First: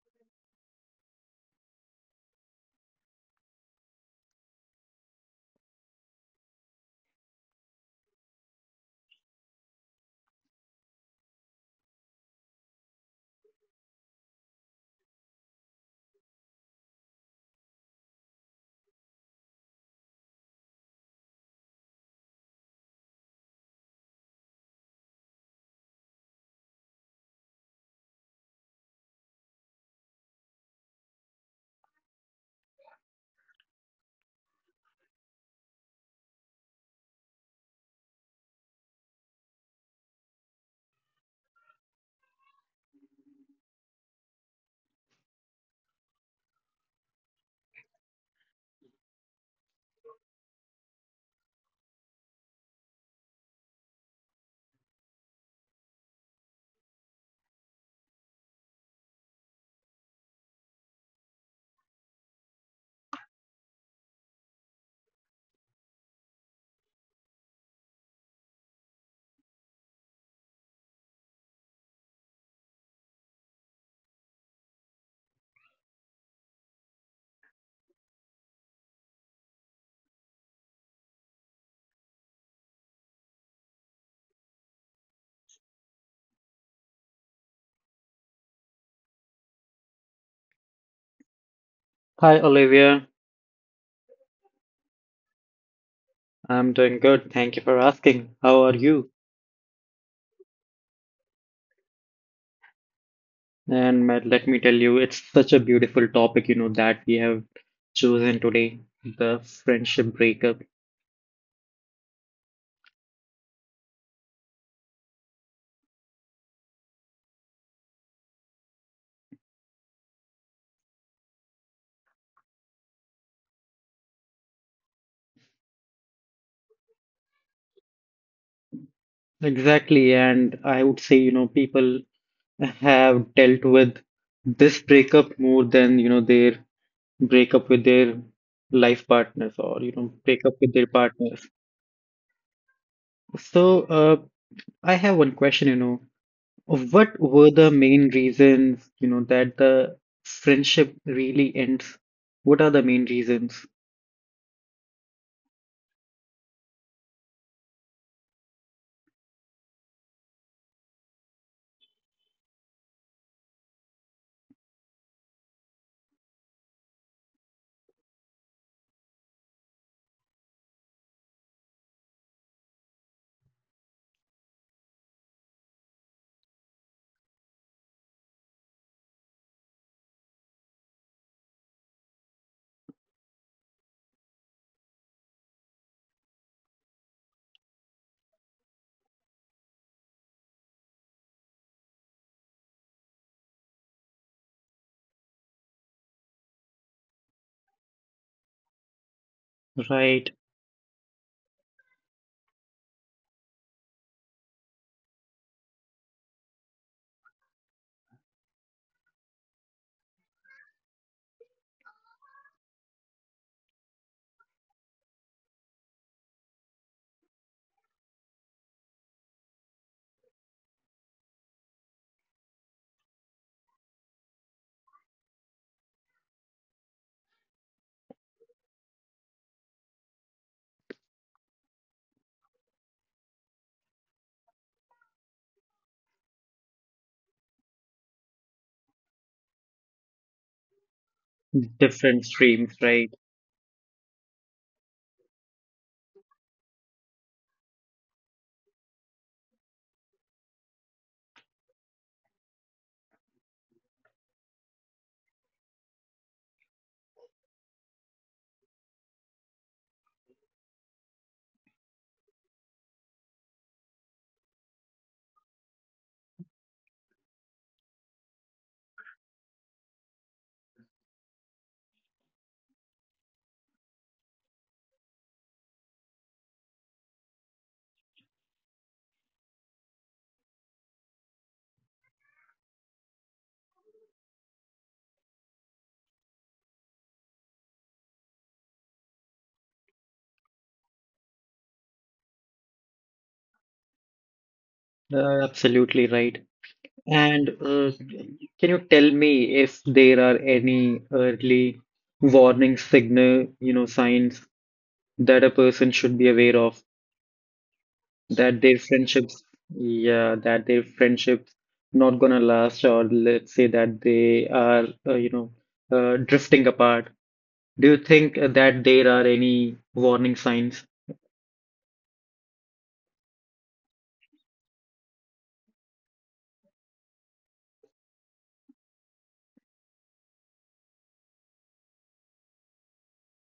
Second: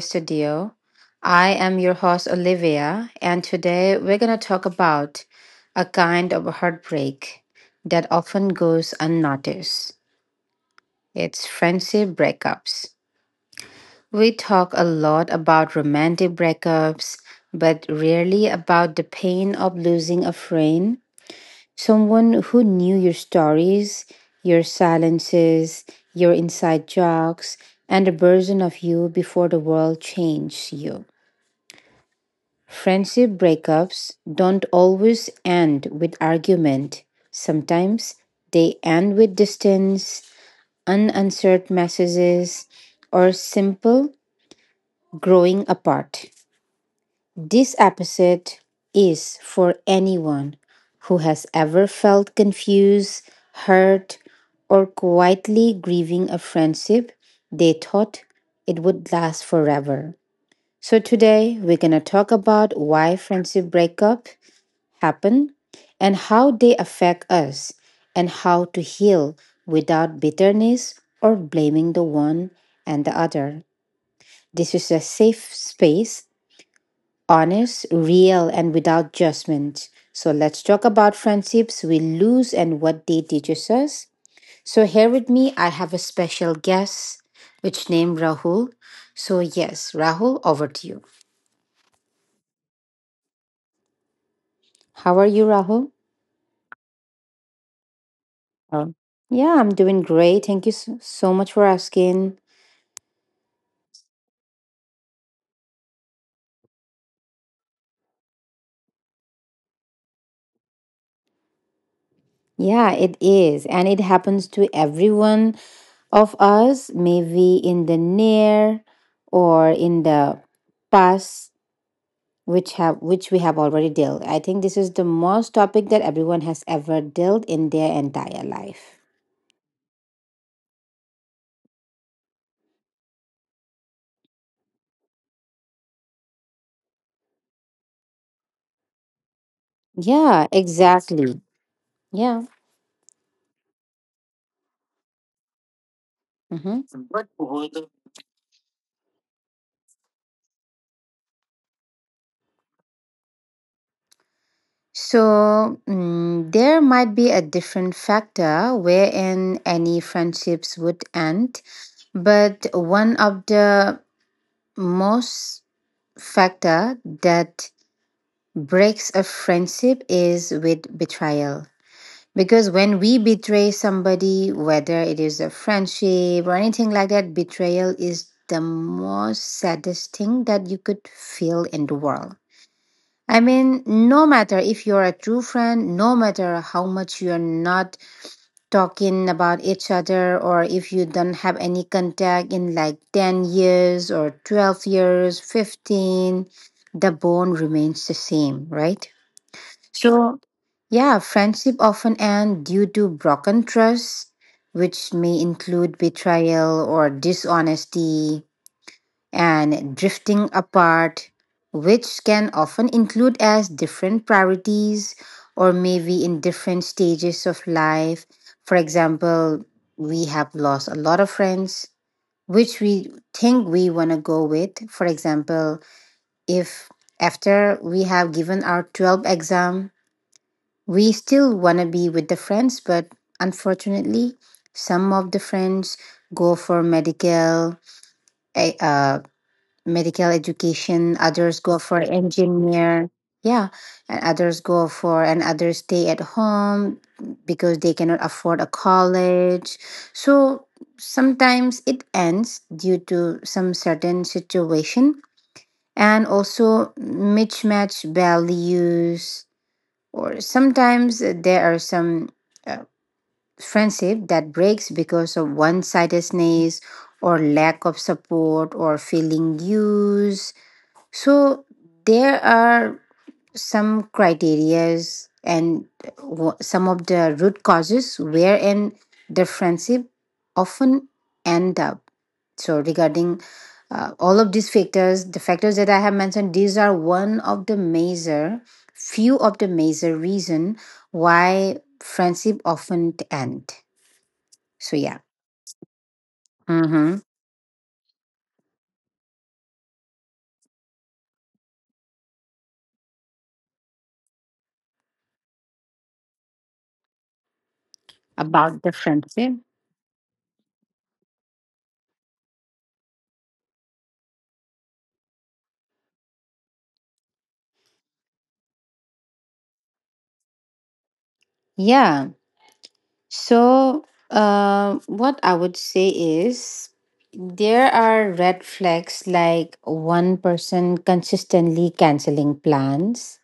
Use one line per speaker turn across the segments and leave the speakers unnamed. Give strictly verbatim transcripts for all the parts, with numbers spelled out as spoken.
Studio. I am your host, Olivia, and today we're going to talk about a kind of heartbreak that often goes unnoticed. It's friendship breakups. We talk a lot about romantic breakups, but rarely about the pain of losing a friend. Someone who knew your stories, your silences, your inside jokes, and a version of you before the world changed you. Friendship breakups don't always end with argument. Sometimes they end with distance, unanswered messages, or simple growing apart. This episode is for anyone who has ever felt confused, hurt, or quietly grieving a friendship they thought it would last forever. So today we're going to talk about why friendship breakup happen, and how they affect us, and how to heal without bitterness or blaming the one and the other. This is a safe space, honest, real, and without judgment. So let's talk about friendships we lose and what they teaches us. So here with me, I have a special guest, which named Rahul. So yes, Rahul, over to you.
Hi Olivia,
How are you, Rahul?
I'm doing good. Thank you for asking. How are
Oh.
you?
Yeah, I'm doing great. Thank you so, so much for asking.
And ma- let me tell you, it's such a beautiful topic, you know, that we have chosen today, the friendship breakup.
Yeah, it is. And it happens to everyone of us, maybe in the near or in the past which have which we have already dealt. I think this is the most topic that everyone has ever dealt in their entire life.
Exactly, and I would say, you know, people have dealt with this breakup more than, you know, their breakup with their life partners or, you know,
Yeah,
breakup with their
exactly.
partners.
Yeah.
So, uh, I have one question, you know.
hmm
What were the main reasons, you know, that the friendship really ends? What are the main reasons?
So mm, there might be a different factor wherein any friendships would end, but one of the most factor that breaks a friendship is with betrayal. Because when we betray somebody, whether it is a friendship or anything like that, betrayal is the most saddest thing that you could feel in the world. I mean, no matter if you're a true friend, no matter how much you're not talking about each other, or if you don't have any contact in like ten years or twelve years, fifteen, the bond remains the same, right?
Right,
So, yeah, friendship often end due to broken trust, which may include betrayal or dishonesty, and drifting apart, which can often include as different priorities or maybe in different stages of life. For example, we have lost a lot of friends which we think we want to go with. For example, if after we have given our twelve exam we still want to be with the friends, but unfortunately, some of the friends go for medical, eh, uh, medical education. Others go for
different streams,
engineer.
right?
Yeah, and others go for and others stay at home because they cannot afford a college. So sometimes it ends due to some certain situation and also mismatch values, or sometimes uh, there are some uh, friendship that breaks because of one-sidedness or lack of support or feeling used. So there are some criterias and wh- some of the root causes wherein the friendship often end up. So regarding uh, all of these factors, the factors that I have mentioned these are one of the major, few of the major reason why friendship often end. So yeah.
Uh, absolutely right.
Mm-hmm.
And uh, can you tell me if there are any early warning signal, you know, signs that a person should be aware of that their
About the
friendships,
friendship.
yeah, that their friendships not gonna last, or let's say that they are, uh, you know, uh, drifting apart. Do you think that there are any warning signs?
Yeah. So, uh, what I would say is there are red flags like one person consistently canceling plans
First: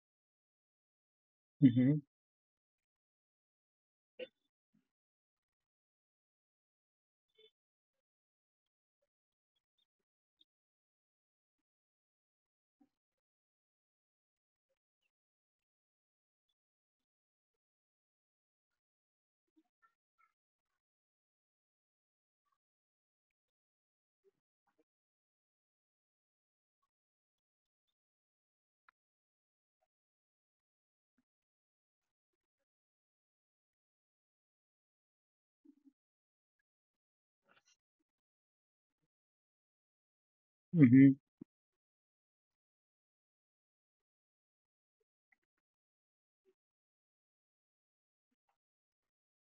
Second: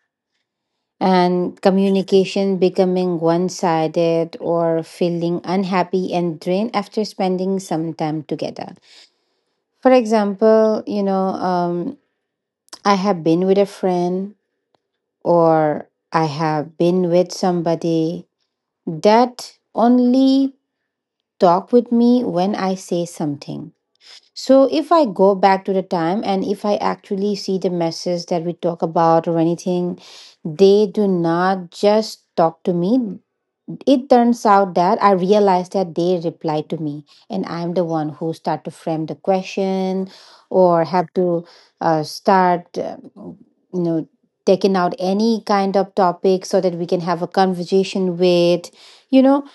and
Hmm.
communication becoming one sided or feeling unhappy and drained after spending some time together. For example, you know, um, I have been with a friend or I have been with somebody that only talk with me when I say something. So if I go back to the time and if I actually see the message that we talk about or anything, they do not just talk to me. It turns out that I realize that they reply to me and I'm the one who start to frame the question or
Hmm.
have to uh, start, uh, you know, taking out any kind of topic so that we can have a conversation with, you know.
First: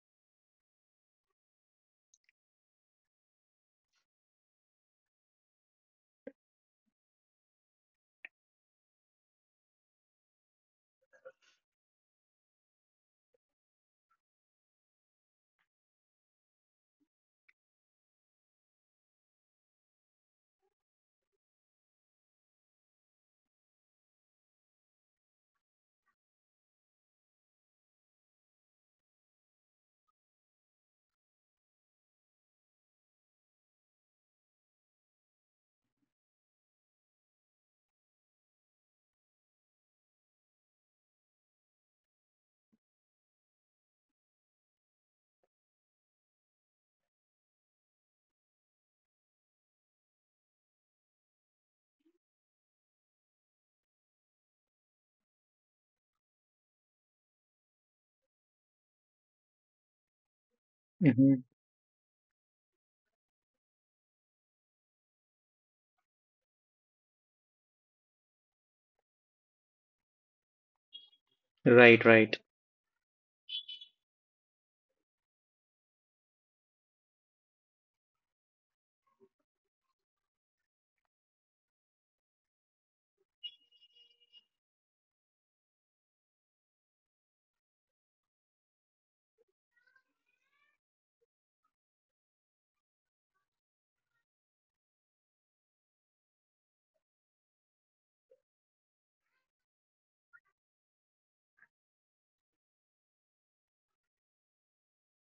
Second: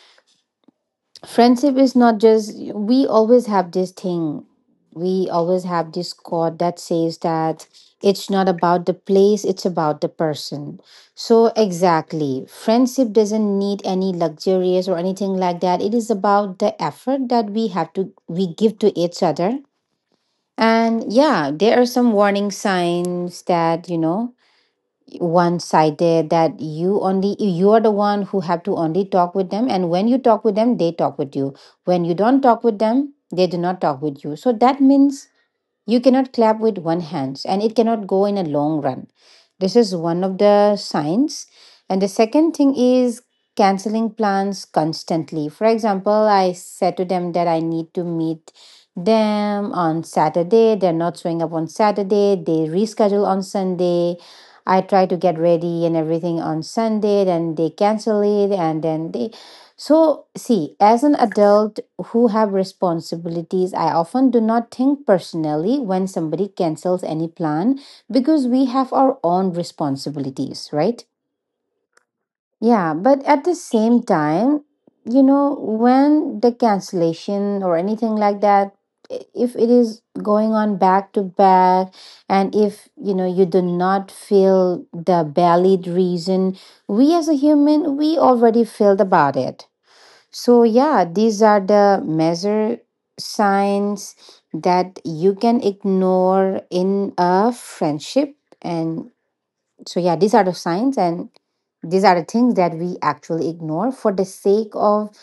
Friendship is not just we always have this thing we always have this quote that says that it's not about the place, it's about the person. So exactly, friendship doesn't need any luxurious or anything like that. It is about the effort that we have to we give to each other. And yeah, there are some warning signs, that you know, one sided, that you only you are the one who have to only talk with them, and when you talk with them they talk with you, when you don't talk with them they do not talk with you. So that means you cannot clap with one hand and it cannot go in a long run. This is one of the signs. And the second thing is canceling plans constantly. For example, I said to them that I need to meet them on Saturday. They're not showing up on Saturday. They reschedule on Sunday. I try to get ready and everything on Sunday, then they cancel it, and then they, so, see, as an
Hmm.
adult who have responsibilities, I often do not think personally when somebody cancels any plan, because we have our own responsibilities, right?
Right, right.
Yeah, but at the same time, you know, when the cancellation or anything like that, i- if it is going on back to back, and if you know you do not feel the valid reason, we as a human, we already felt about it. So, yeah, these are the measure signs that you can ignore in a friendship. And so, yeah, these are the signs and these are the things that we actually ignore for the sake of,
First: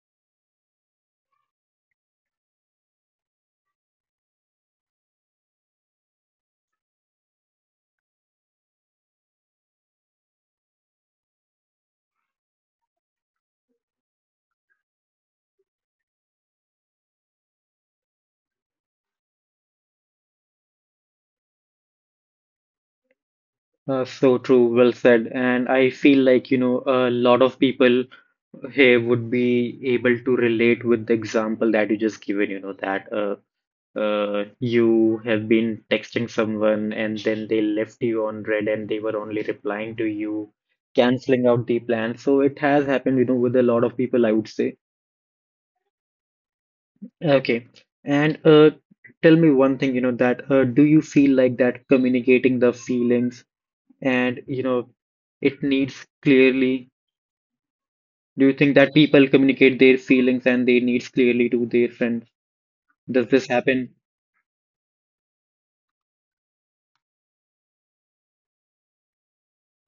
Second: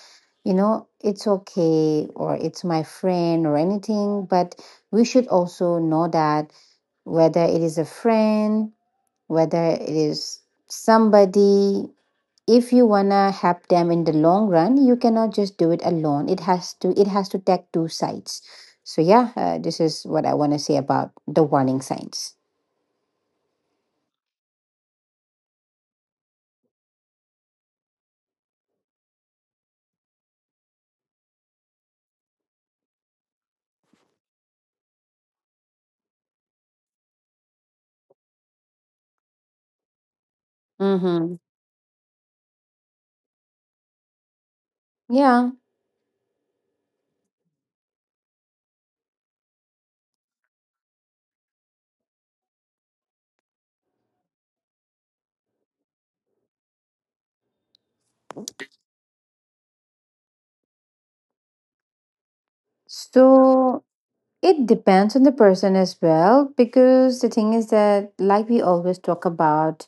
you know, it's okay or it's my friend or anything. But we should also know that whether it is a friend, whether it is somebody, if you wanna help them in the long run, you cannot just do it alone. It has to it has to take two sides. So yeah, uh, this is what I want to say about the warning signs.
Uh, so true, well said. And I feel like, you know, a lot of people here would be able to relate with the example that you just given, you know, that uh, uh, you have been texting someone and then they left you on red and they were only replying to you,
Mm-hmm.
canceling out the plan. So it has happened, you know, with a lot of people, I would say.
Yeah.
Okay. And uh, tell me one thing, you know, that uh, do you feel like that communicating the feelings and, you know, it needs clearly? Do you think that people communicate their feelings and their needs clearly to their friends? Does this
So
happen?
it depends on the person as well, because the thing is that, like, we always talk about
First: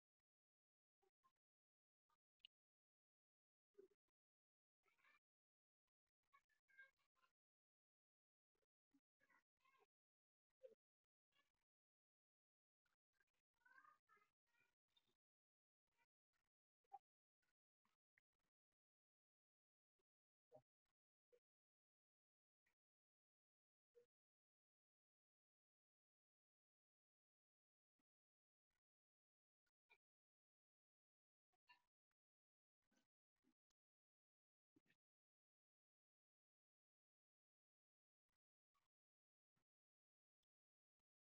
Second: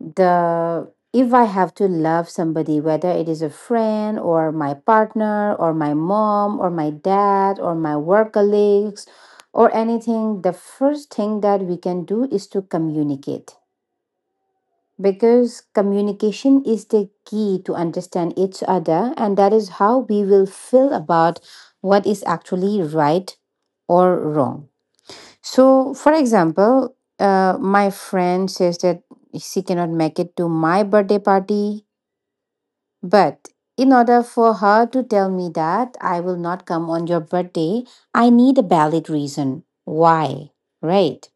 the if I have to love somebody, whether it is a friend or my partner or my mom or my dad or my work colleagues or anything, the first thing that we can do is to communicate, because communication is the key to understand each other, and that is how we will feel about what is actually right or wrong. So, for example, uh, my friend says that she cannot make it to my birthday party, but in order for her to tell me that I will not come on your birthday, I need a valid reason why, right?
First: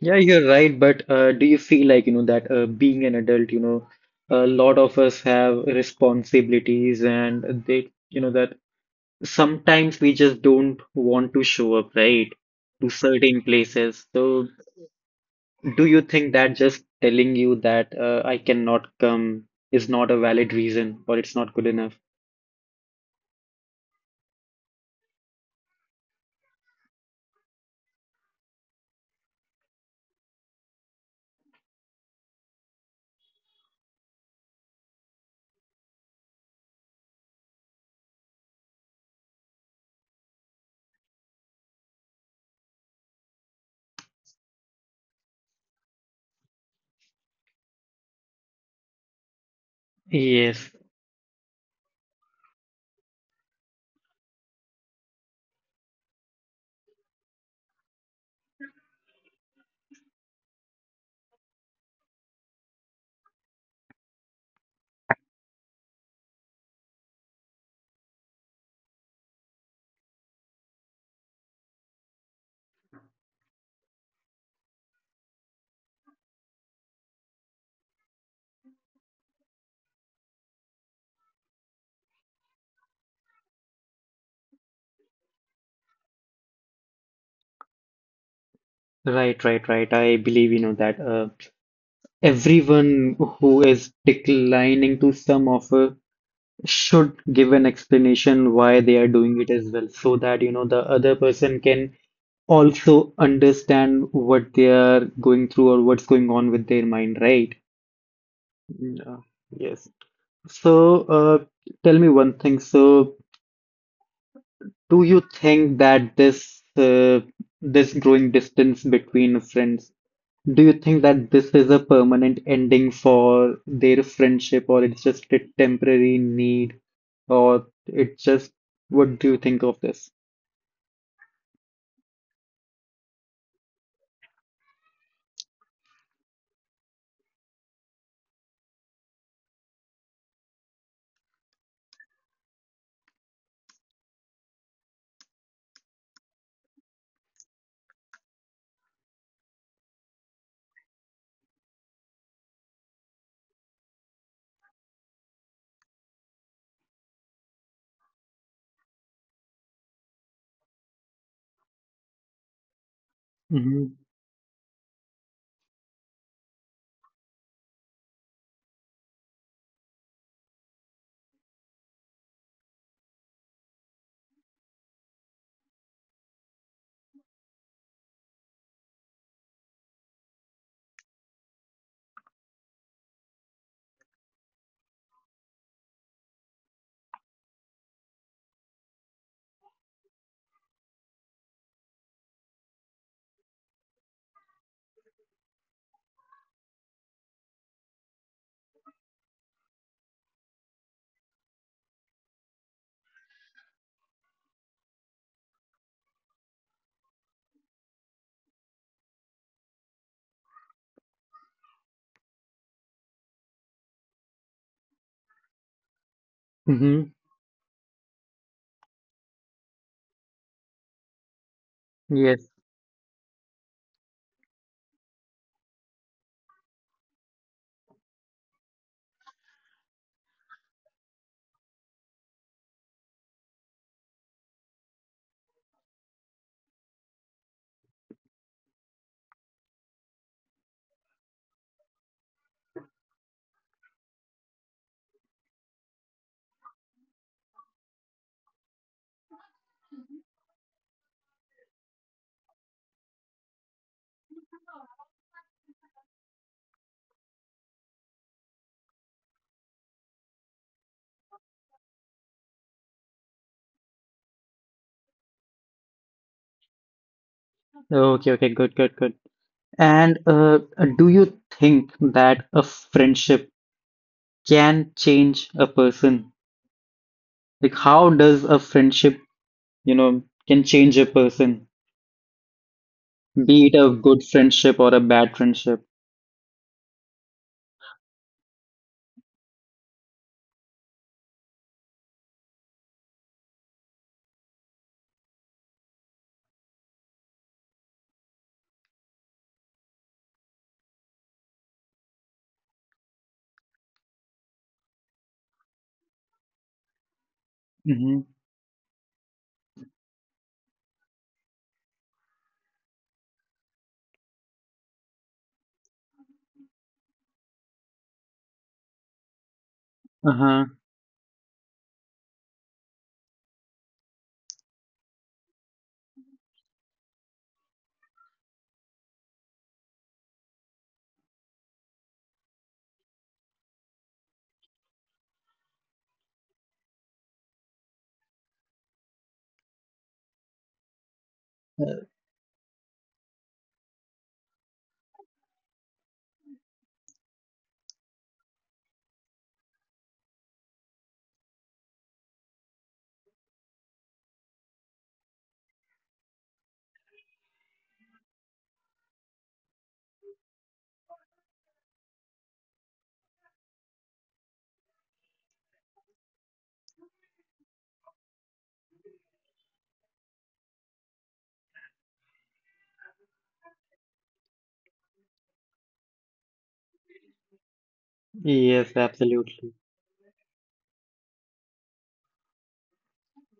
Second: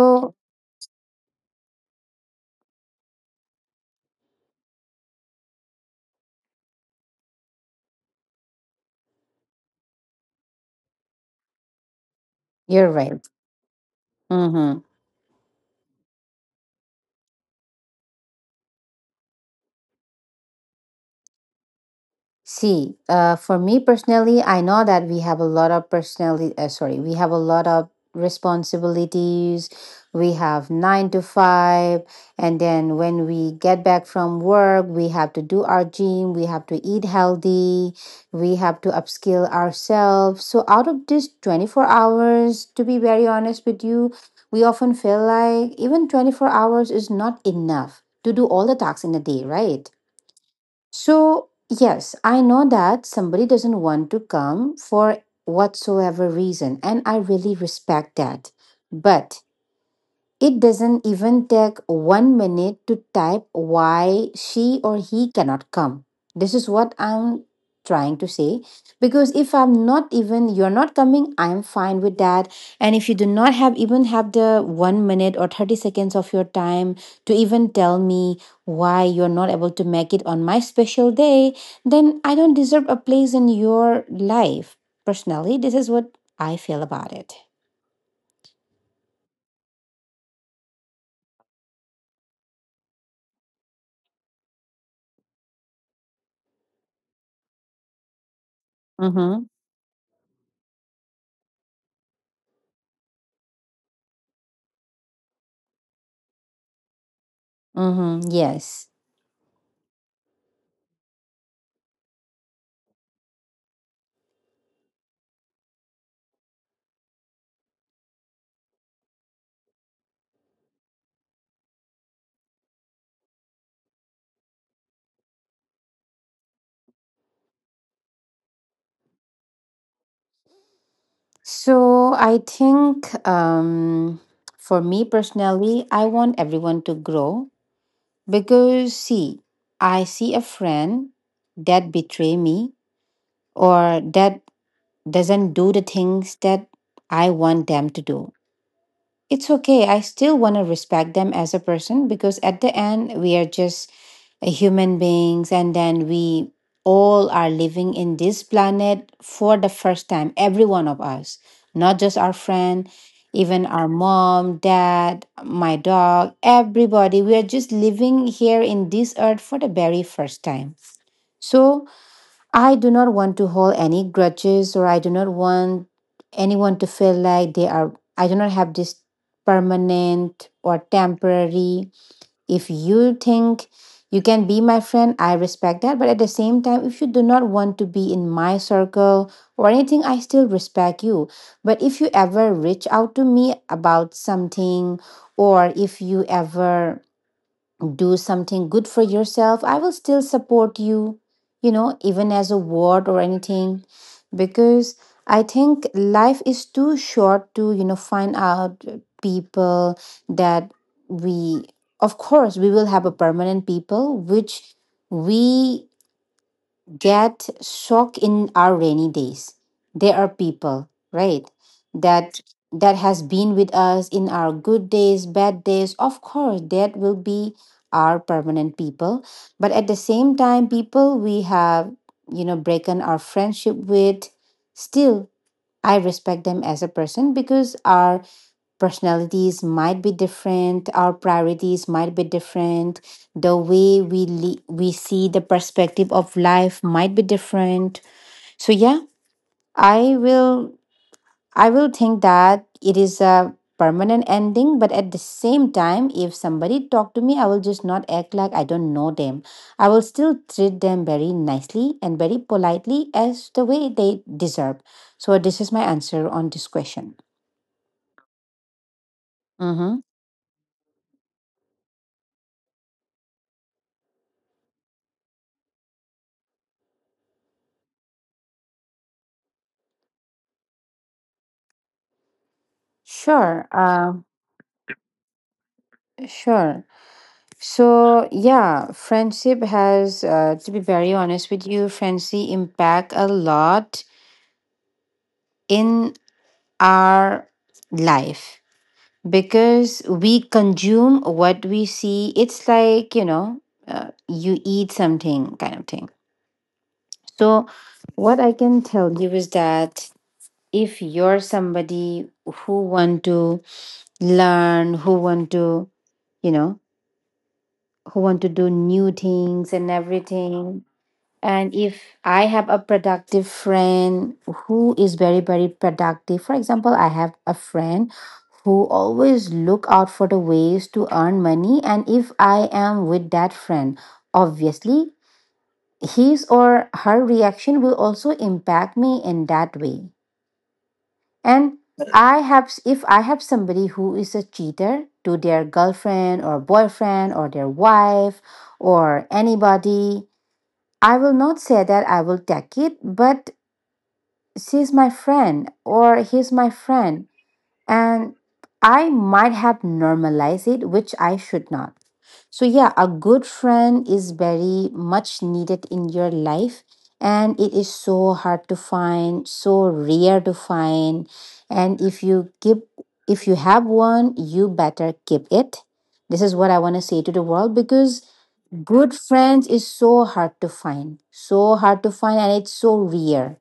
Yeah, you're right, but uh, do you feel like, you know, that uh, being an adult, you know, a lot of us have responsibilities and they, you know, that sometimes we just don't want to show up, right, to
you're right.
certain places. So
Mhm.
do you think that just telling you that uh, I cannot come is not a valid reason or it's not good enough?
See, uh, for me personally, I know that we have a lot of personality. Uh, sorry, we have a lot of responsibilities. We have nine to five, and then when we get back from work, we have to do our gym. We have to eat healthy. We have to upskill ourselves. So out of this twenty four hours, to be very honest with you, we often feel like even twenty four hours is not enough to do all the tasks in a day, right?
Yes,
So, yes, I know that somebody doesn't want to come for whatsoever reason, and I really respect that. But it doesn't even take one minute to type why she or he cannot come. This is what I'm trying to say. Because if I'm not even, you're not coming, I'm fine with that. And if you do not have even have the one minute or thirty seconds of your time to even tell me why you're not able to make it on my special day, then I don't deserve a place in your life. Personally, this is what I feel about it.
right, right, right. I believe, you know, that uh, everyone who is declining to some offer should give an explanation why they are doing
Mm-hmm.
it as well so that you know the other person can also understand what they are going through or what's going on with their mind, right?
Mm-hmm. Yes.
Yeah. Yes. So uh, tell me one thing. So do you think that this uh, this growing distance between friends, do you think that this is a permanent ending for their friendship, or it's just a temporary need, or it just what do you think of this?
So I think um, for me personally, I want everyone to grow. Because see, I see a friend that betray me or that doesn't do the things that I want them to do, it's okay. I still want to respect them as a person, because at the end, we are just uh, human beings, and then we all are living in this planet for the first time, every one of us, not just our friend, even
Mm-hmm.
our mom, dad, my dog, everybody. We are just living here in this earth for the very first time. So, I do not want to hold any grudges, or I do not want anyone to feel like they are I do not have this permanent or temporary. If you think you can be my friend, I respect that. But at the same time, if you do not want to be in my circle or anything, I still respect you. But if you ever reach out to me about something or if you ever do something good for yourself, I will still support you, you know even as a word or anything, because I think life is too short to you know find out people that we, of course, we will have a permanent people which we
Mm-hmm.
get shocked in our rainy days. There are people, right? That
Yes.
that has been with us in our good days, bad days. Of course, that will be our permanent people. But at the same time, people we have, you know, broken our friendship with, still I respect them as a person because our personalities might be different. Our priorities might be different. The way we le- we see the perspective of life might be different. So yeah, i will i will think that it is a permanent ending. But at the same time, if somebody talk to me, I will just not act like I don't know them. I will still treat them very nicely and very politely as the way they deserve. So this is my answer on this question.
Okay, okay, good, good, good.
Mm-hmm.
And uh, do you think that a friendship can change a person? Like, how does a friendship, you know, can change a person,
Sure.
be it a
Uh,
good friendship or a bad friendship?
Sure. So, yeah, friendship has, uh, to be very honest with you, friendship impact a lot in our life because we consume what we see. It's like, you know, uh, you eat something kind of thing. So,
Mm-hmm.
what I can tell you is that if you're somebody who want to learn, who want to, you know, who want to do new things and
Uh-huh.
everything. And if I have a productive friend who is very, very productive. For example, I have a friend who always look out for the ways to earn money. And if I am with that friend, obviously his or her reaction will also impact me in that way. And I have, if I have somebody who is a cheater to their girlfriend or boyfriend or their wife or anybody, I will not say that I will take it, but she's my friend or he's my friend. And I might have normalized it, which I should not. So, yeah, a good friend is very much needed in your life. And it is so hard to find, so rare to find. And if you keep, if you have one, you better keep it. This is what I want to say to the world, because
Yes,
good friends
absolutely.
is so hard to find, so hard to find, and it's so rare.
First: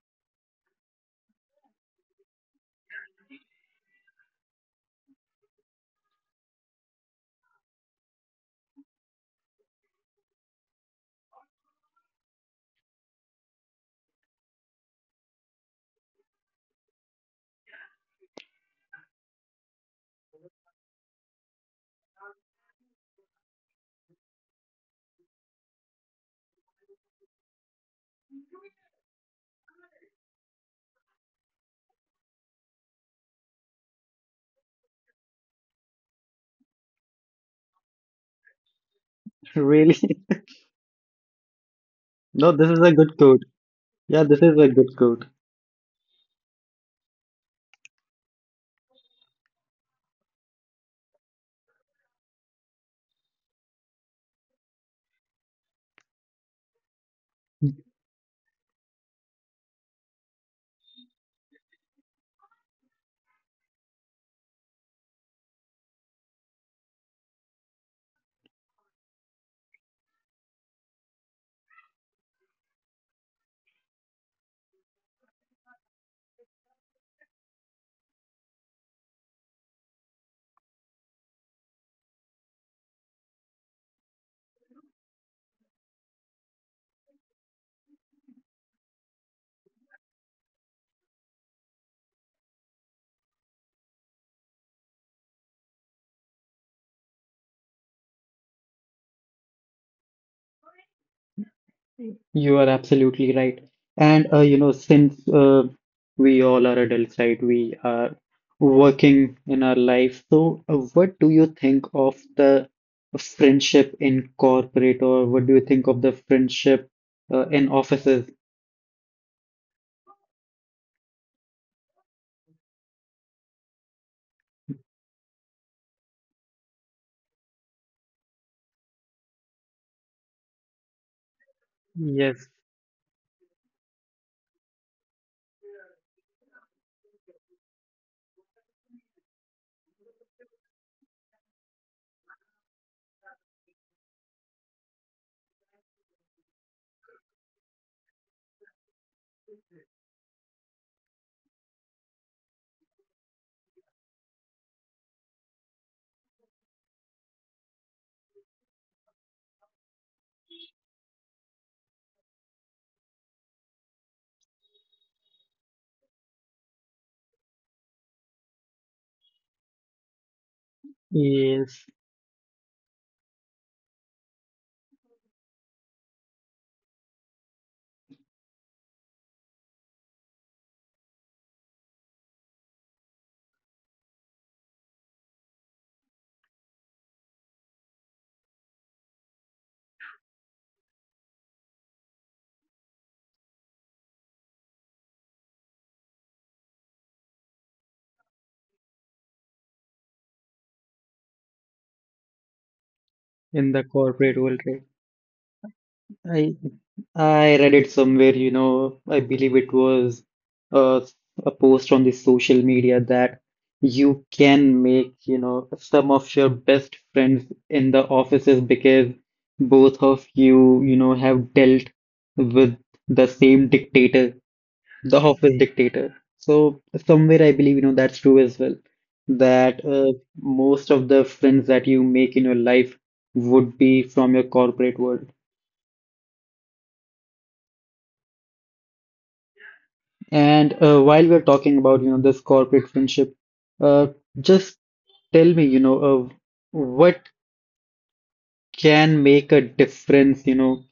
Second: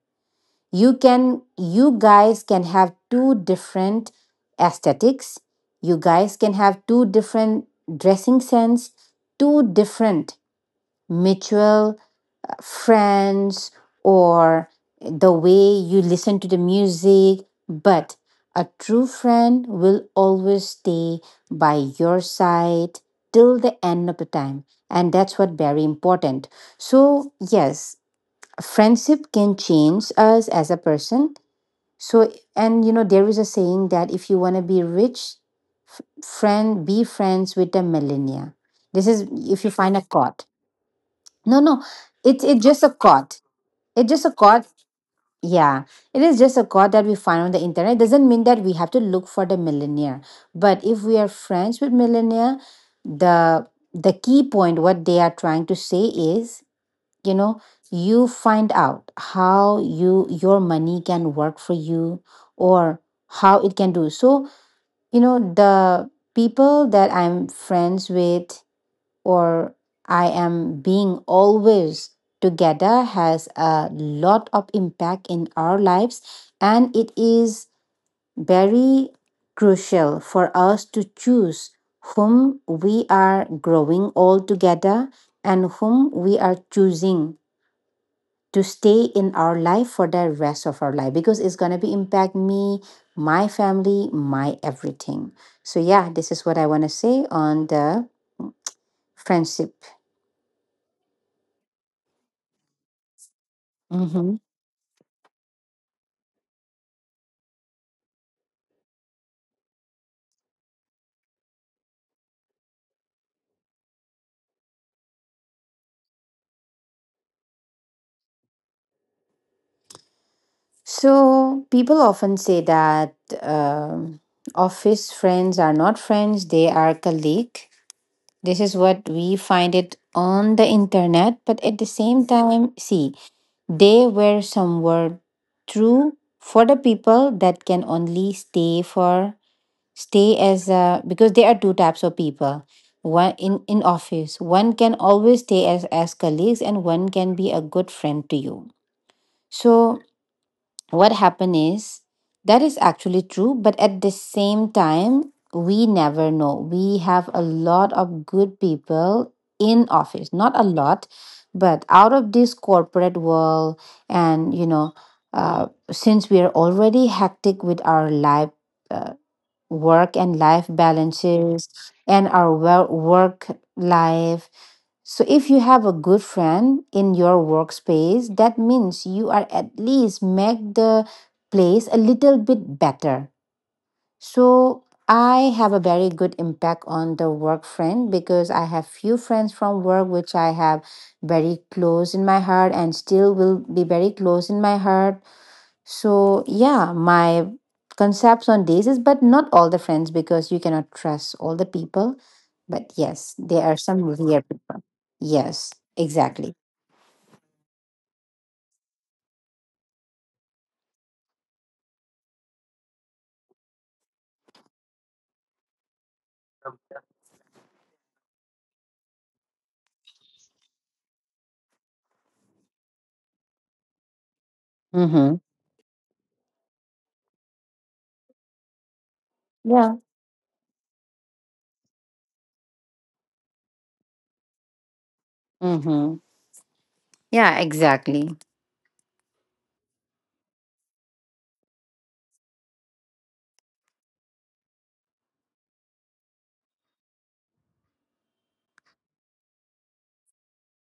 You can, you guys can have two different aesthetics. You guys can have two different dressing sense, two different mutual friends, or the way you listen to the music. But a true friend will always stay by your side till the end of the time. And that's what very important. So, yes, friendship can change us as a person. So, and you know, there is a saying that if you want to be rich, friend, be friends with a millionaire. This is if you
Really?
find a quote. No, no, it's
No,
it's
this is
just a
a good
quote.
quote.
It's
Yeah,
just a
this is a
quote.
good quote.
Yeah, it is just a quote that we find on the internet. It doesn't mean that we have to look for the millionaire. But if we are friends with millionaire, the the key point what they are trying to say is, you know, you find out how you your money can work for you, or how it can do. So, you know, the people that I'm friends with or I am being always together has a lot of impact in our lives. And it is very crucial for us to choose whom we are growing all together and whom we are choosing to stay in our life for the rest of our life, because it's going to be impact me, my family, my everything. So yeah, this is what I want to say on the friendship.
You are absolutely right. And
Mhm.
uh, you know, since uh, we all are adults, right? We are working in our life. So, uh, what do you think of the friendship in corporate, or what do you think of the friendship uh, in offices?
So people often say that um, office friends are not friends; they are colleague. This is what we find it on the internet. But at the same
Yes,
time, see, they were somewhere true for the people that can only stay for stay as a, because there are two types of people. One in in office, one can always stay as as colleagues, and one can be a good friend to you. So what happened is that is actually true, but at the same time, we never know, we have a lot of good people in office, not a lot, but out of this corporate world. And you know uh, since we are already hectic with our life, uh, work and life balances
yes,
and our work life. So, if you have a good friend in your workspace, that means you are at least make the place a little bit better. So, I have a very good impact on the work friend because I have few friends from work which I have very close in my heart and still will be very close in my heart. So, yeah, my concepts on this is, but not all the friends because you cannot trust all the people. But yes, there
in
are
the
some
corporate
weird
world, right?
people. Yes,
I
exactly.
I read it somewhere, you know, I believe it was uh, a post on the social media that you can make, you know, some of your best friends in the offices because both of you, you know, have dealt with the same dictator, the
Mm-hmm.
office dictator. So somewhere I believe, you know, that's true as well, that
Yeah.
uh, most of the friends that you make in your life would be from your corporate world.
Mm-hmm. Yeah, exactly.
And uh, while we're talking about, you know, this corporate friendship, uh, just tell me, you know, uh, what can make a difference, you know,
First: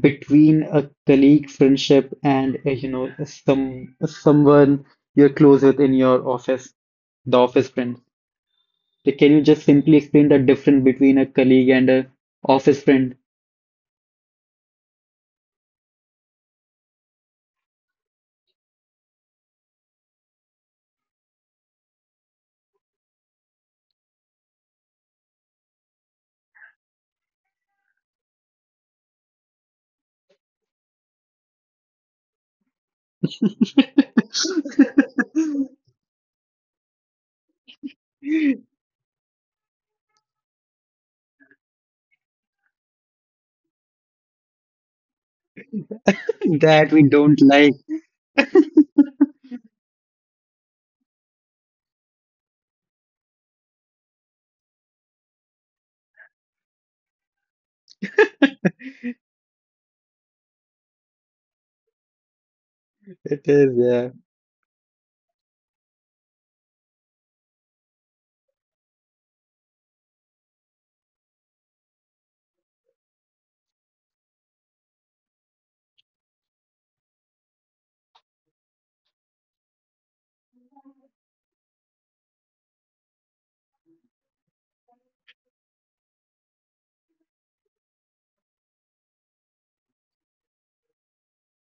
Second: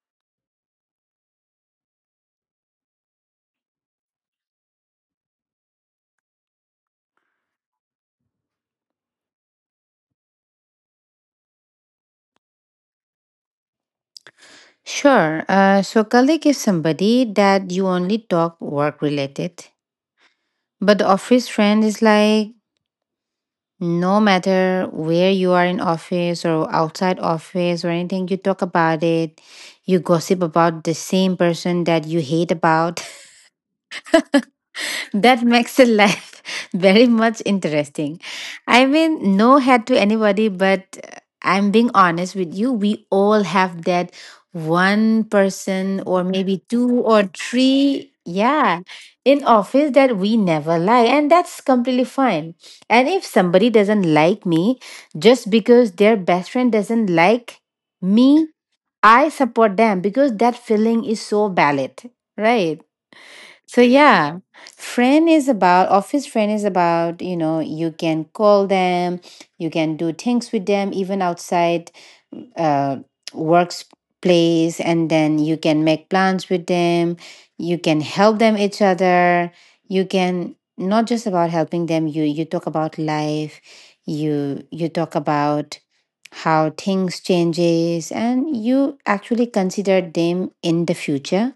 between a colleague friendship and, uh, you know, some someone you're close with in your office, the office friend. Like, can you just simply explain the difference between a colleague and a office friend
Sure. Uh, so colleague is somebody that you only talk work related, but the office friend is like, no matter where you are, in office or outside office or anything, you talk about it. You gossip about the same person that you hate about. That makes the life very much interesting. I mean, no head to anybody, but uh, I'm being honest with you. We all have that one person, or maybe two
that we
or
don't like?
three, yeah, in office that we never like. And that's completely fine. And if somebody doesn't like me just because their best friend doesn't like me, I support them because that feeling is so valid, right?
It is,
So
yeah,
yeah, friend is about office friend is about, you know, you can call them, you can do things with them even outside uh workplace, and then you can make plans with them, you can help them each other, you can not just about helping them, you you talk about life, you you talk about how things changes and you actually consider them in the future.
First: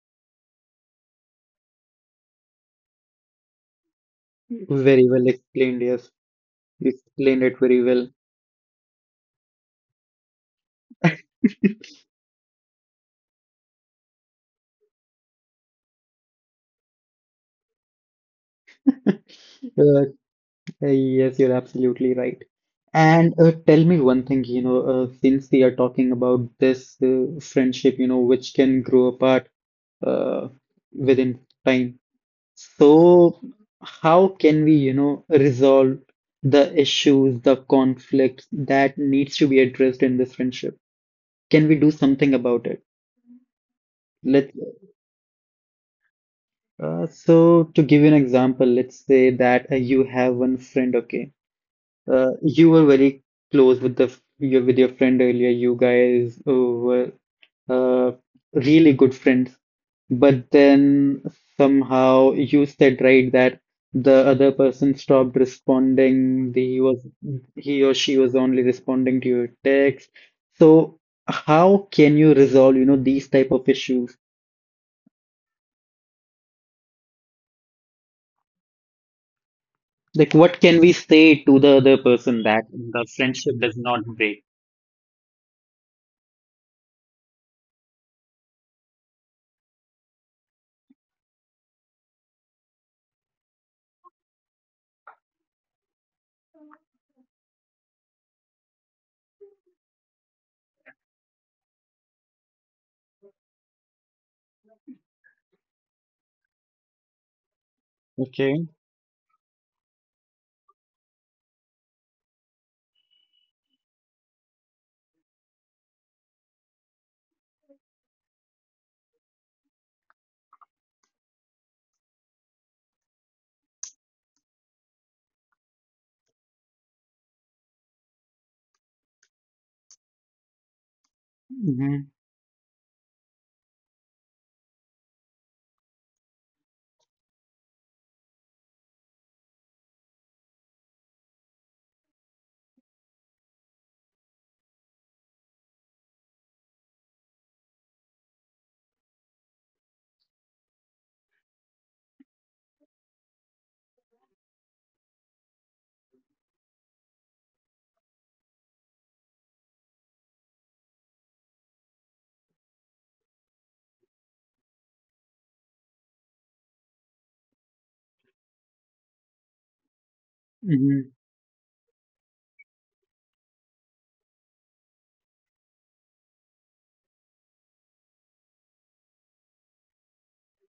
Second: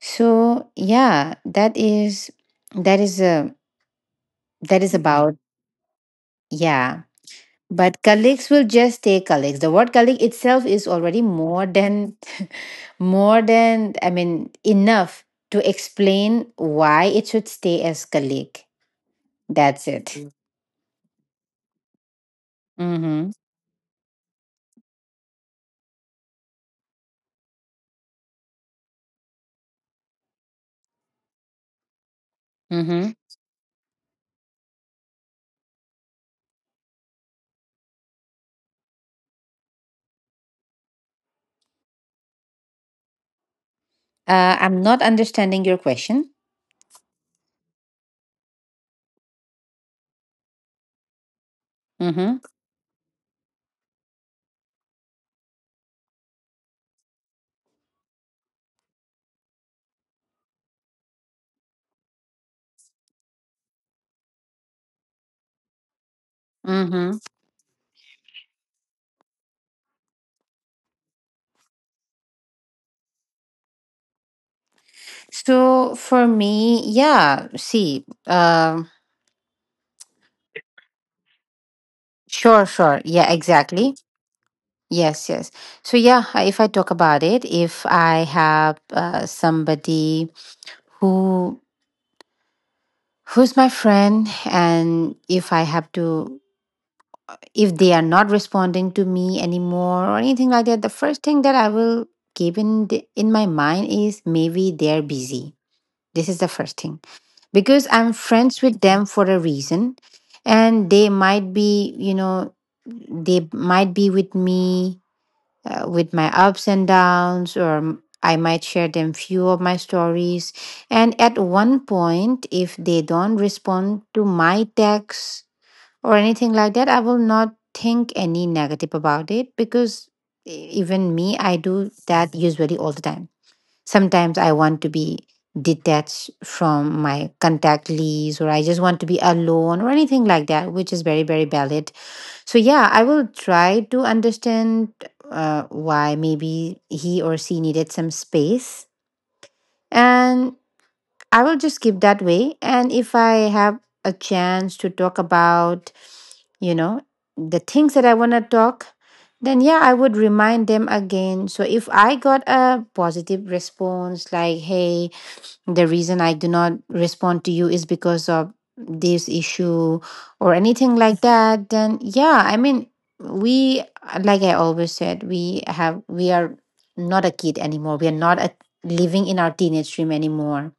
So yeah, that is that is a that is
very well
about,
explained. Yes, you
yeah.
explained it very
But
well.
colleagues will just stay colleagues. The word colleague itself is already more than more than, I mean, enough to explain why it should stay as colleague.
Uh,
That's it.
Uh, Yes, you're absolutely right.
Mm-hmm.
And uh, tell me one thing, you know, uh, since we are talking about this uh, friendship, you know, which can grow apart uh, within time.
Mm-hmm.
So, how can we, you know, resolve the issues, the conflicts that needs to be addressed in this friendship? Can we do something about it?
Uh,
Let's,
I'm not understanding your question.
uh, so to give you an example, let's say that uh, you have one friend, okay? Uh,
Mm-hmm.
you were very close with the your, with your friend earlier. You guys uh, were uh, really good friends, but then somehow you said right that the other person stopped responding. The, he was
Mm-hmm.
he or she was only responding to your text. So how can you resolve, you know, these type of issues?
So for me, yeah, see, um,
Like what can we say to the other person
sure,
that
sure.
the
Yeah,
friendship does
exactly.
not break?
Yes, yes. So yeah, I- if I talk about it, if I have uh, somebody who who's my friend, and if I have to, if they are not responding to me anymore or anything like that, the first thing that I will keep in the, in my mind is maybe they're busy. This is the first thing, because I'm friends
Okay.
with them for a reason, and they might be, you know, they might be with me, uh, with my ups and downs, or m- I might share them few of my stories, and at one point if they don't respond to my text or anything like that, I will not think any negative about it because e- even me, I do
Mm-hmm.
that usually all the time. Sometimes I want to be detached from my contact list, or I just want to be alone or anything like that, which is very very valid. So yeah, I will try to understand uh, why maybe he or she needed some space, and I will just keep that way. And if I have a chance to talk about, you know, the things that I want to talk, then yeah, I would remind them again. So if I got a positive response, like, "Hey, the reason I do not respond to you is because of this issue or anything
Mm-hmm.
like that, then yeah, I mean, we, like I always said, we have, we are not a kid anymore. We are not a, living in our teenage dream anymore.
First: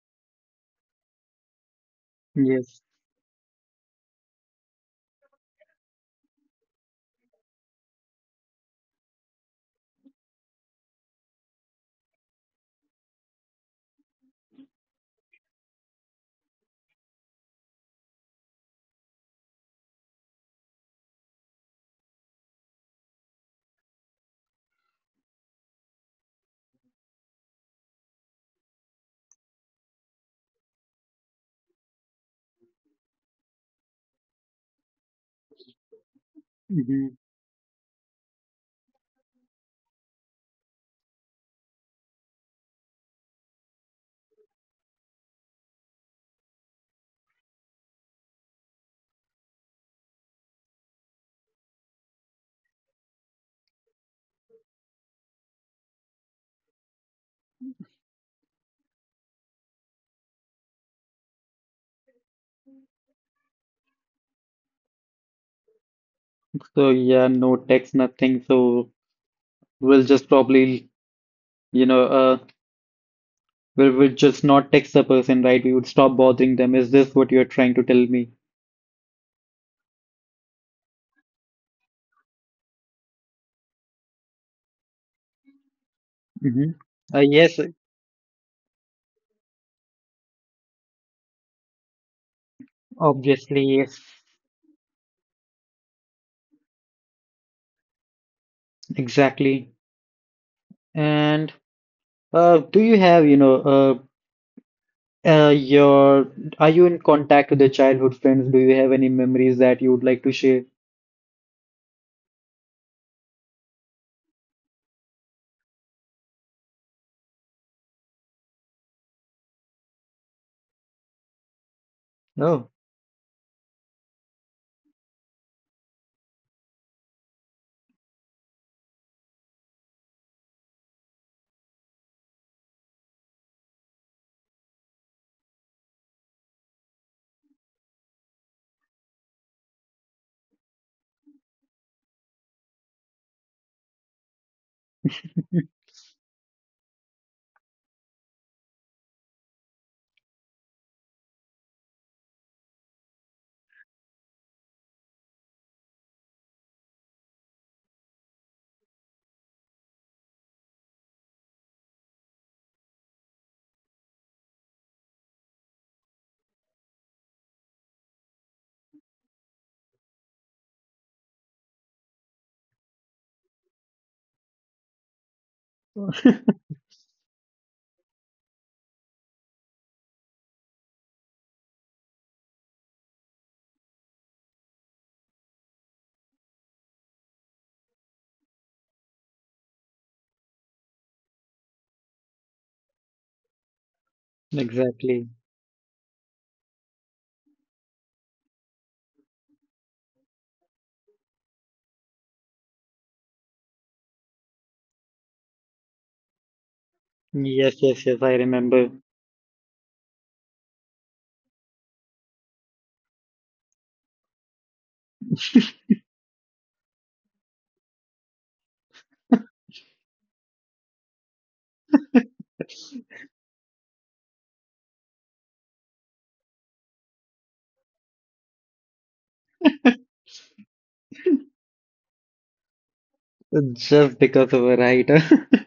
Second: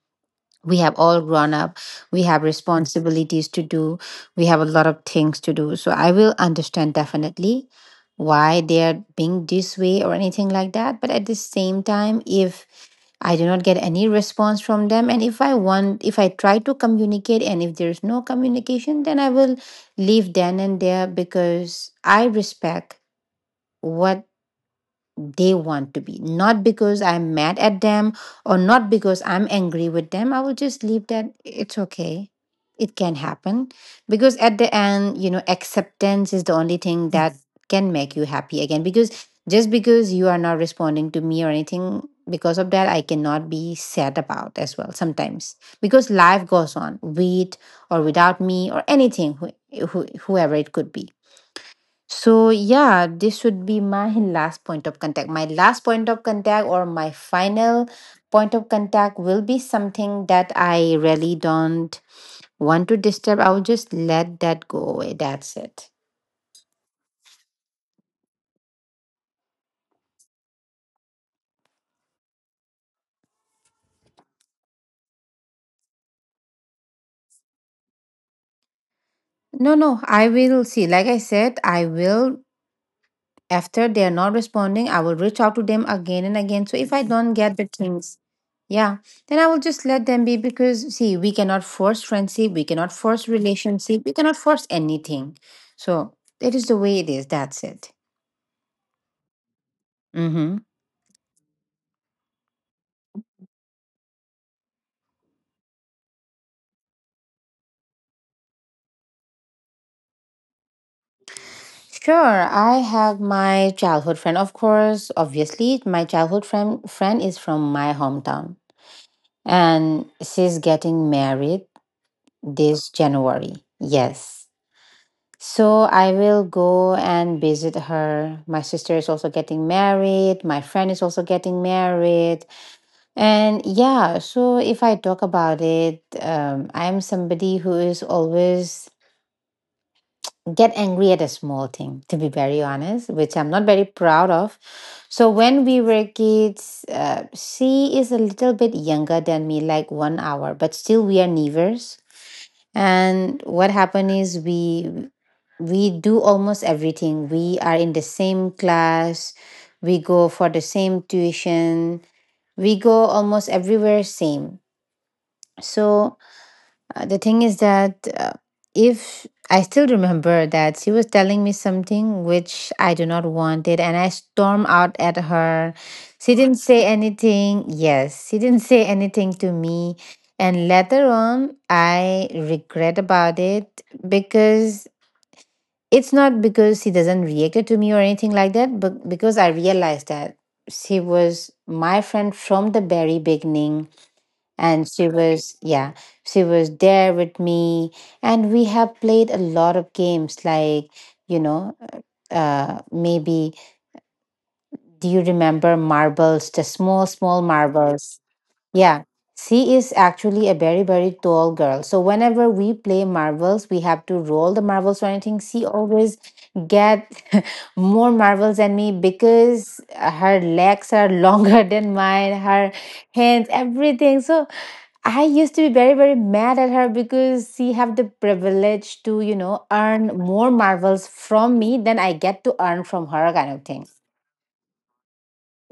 We have all grown up. We have
Yes.
responsibilities to do. We have a lot of things to do. So I will understand definitely why they are being this way or anything like that. But at the same time, if I do not get any response from them, and if I want, if I try to communicate, and if there's no communication, then I will leave then and there because I respect what they want to be, not because I'm mad at them or not because I'm angry with them. I will just leave that, it's okay, it can happen, because at the end, you know acceptance is the only thing
Mm-hmm.
that Mhm. can make you happy again, because just because you are not responding to me or anything, because of that I cannot be sad about as well sometimes, because life goes on with or without me or anything, who, who, whoever it could be. So yeah, this would be my last point of contact. My last point of contact or my final point of contact will be something that I really don't want to disturb. I will just let that go away. That's it.
So yeah, no text, nothing. So we'll just probably, you know, uh, we'll, we'll just not text the person, right? We would stop bothering them. Is this what you're trying to tell me?
No, no, I will see. Like I said, I will. After they are not responding, I will reach out to them again and again.
Mm-hmm.
So if I
Uh,
don't get
yes,
the things, yeah, then I will just let them be because, see, we cannot force friendship, we cannot force
obviously, yes,
relationship, we cannot force anything. So it is the way it is. That's it.
exactly.
Mm-hmm.
And uh, do you have, you know, uh, uh, your, are you in contact with the childhood friends? Do you have any memories that you would like to share?
Sure, I have my childhood friend. Of course, obviously, my childhood friend friend is from my hometown, and she's getting married
No.
this January. Yes. So I will go and visit her. My sister is also getting married. My friend is also getting married. And yeah, so if I talk about it, um, I'm somebody who is always get angry at a small thing, to be very honest, which I'm not very proud of. So when we were kids, uh, she is a little bit younger than me, like one hour, but still we are neighbors. And what happened is we we do almost everything. We are in the same class, we go for the same tuition, we go almost everywhere same. So uh, the thing is that uh, if I still remember that she was telling me something which I do not wanted and I storm out at her. She didn't say anything. Yes, she didn't say anything to me. And later on, I regret about it because it's not because he doesn't reacted to me or anything like that, but because I realized that she was my friend from the very beginning and she
Exactly.
was yeah, she was there with me and we have played a lot of games like you know, uh maybe do you remember marbles, the small small
Yes, yes,
marbles?
yes, I remember.
Yeah, she is actually a very, very tall girl. So whenever we play marbles, we have to roll the marbles or anything. She always get more marbles than me because her legs are longer than mine, her hands, everything. So I used to be very, very mad at her because she have the privilege to, you know, earn more marbles from me than I get to earn from her kind of thing.
Just because of a writer.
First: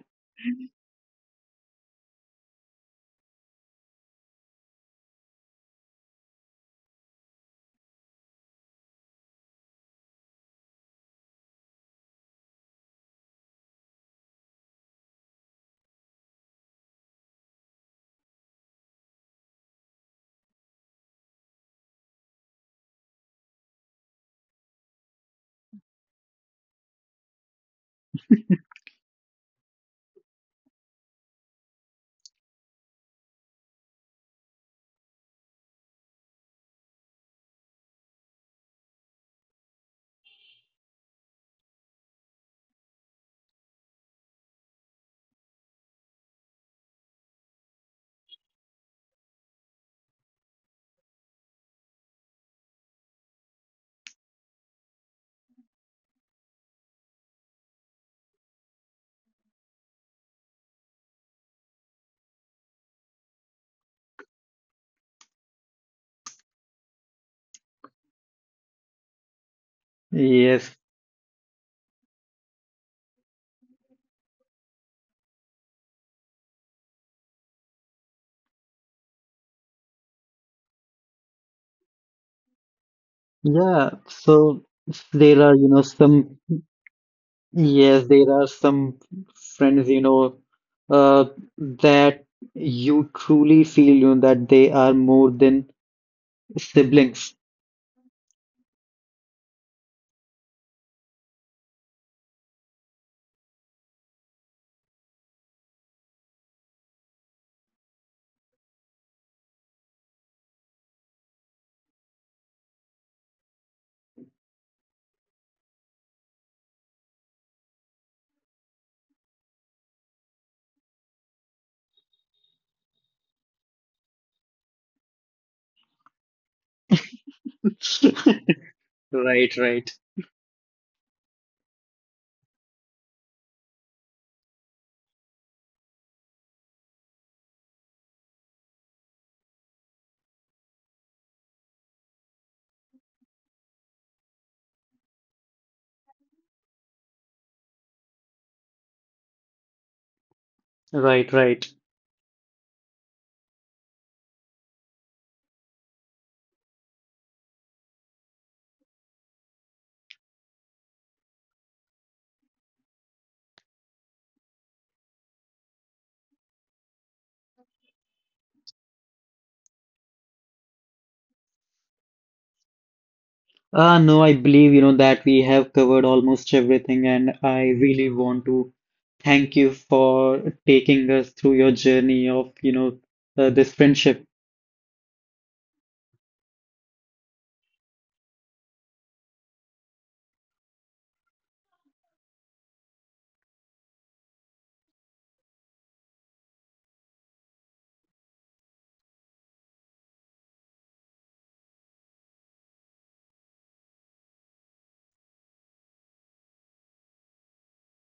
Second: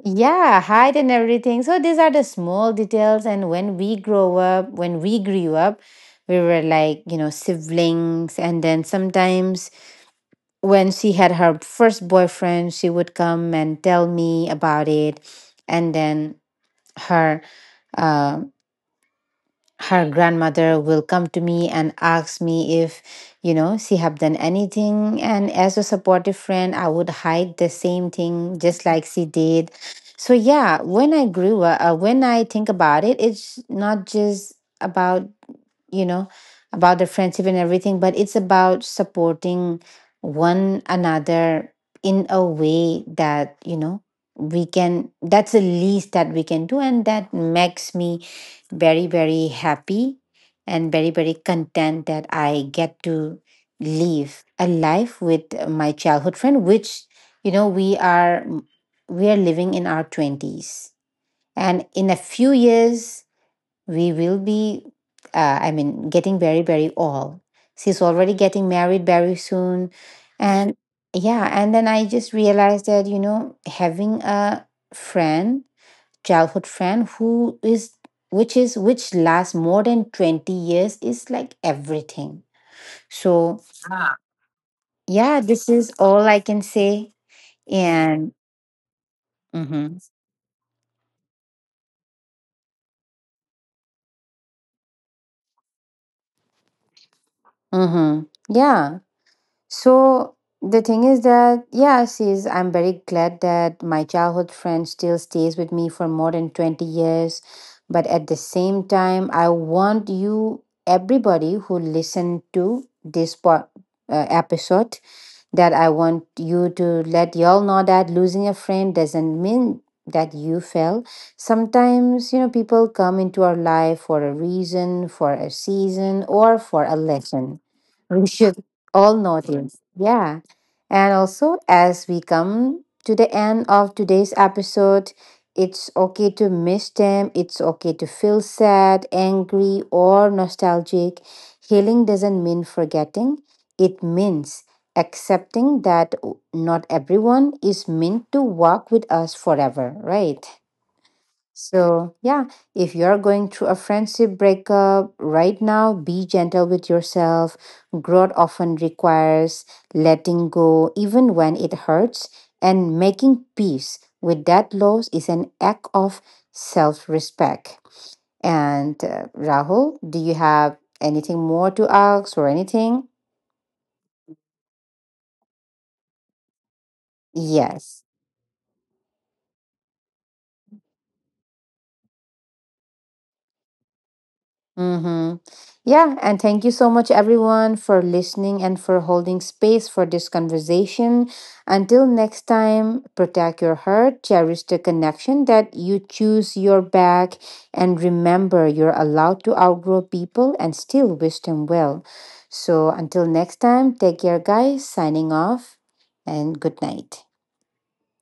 Yeah, height and everything. So these are the small details. And when we grow up, when we grew up, we were like, you know, siblings. And then sometimes when she had her first boyfriend, she would come and tell me about it. And then her uh, her grandmother will come to me and ask me if, you know, she have done anything, and as a supportive friend I would hide the same thing just like she did. So yeah, when I grew up, uh, when I think about it, it's not just about, you know, about the friendship and everything, but it's about supporting one another in a way that, you know, we can, that's the least that we can do. And that makes me very, very happy and very, very content that I get to live a life with my childhood friend, which, you know, we are we are living in our twenties, and in a few years we will be, uh, i mean getting very, very old. She's already getting married very soon,
Yes.
and yeah, and then I just realized that, you know, having a friend childhood friend who is which is which lasts more than twenty years is like everything. So
Yeah, so there
yeah,
are, you
this
know,
is all
some,
I can say.
yes, there
And
are some friends, you
mm-hmm,
know, uh, that you truly feel, you know, that they are more than siblings.
mm-hmm, yeah. So the thing is that, yeah, she's I'm very glad that my childhood friend still stays with me for more than twenty years. But at the same time, I want you, everybody who listen to this po- uh, episode, that I want you to let y'all know that losing a friend doesn't mean that you fail. Sometimes, you know, people come into our life for a reason, for a season, or for a lesson. We should all
Right,
notice.
right,
Yeah. And also, as we come to the end of today's episode, it's okay to miss them. It's okay to feel sad, angry, or nostalgic. Healing doesn't mean forgetting, it means accepting that not everyone is meant to walk with us forever, right?
right, right.
So, yeah, if you're going through a friendship breakup right now, be gentle with yourself. Growth often requires letting go, even when it hurts, and making peace with that loss is an act of self respect. And uh, Rahul, do you have anything more to ask or anything?
Ah, no, I believe, you know, that we have covered almost everything, and I
Yes.
really want to thank you for taking us through your journey of, you know, uh, this friendship.
Mm-hmm. Yeah, and thank you so much, everyone, for listening and for holding space for this conversation. Until next time, protect your heart, cherish the connection that you choose your back, and remember you're allowed to outgrow people and still wish them well. So until next time, take care, guys. Signing off, and good night.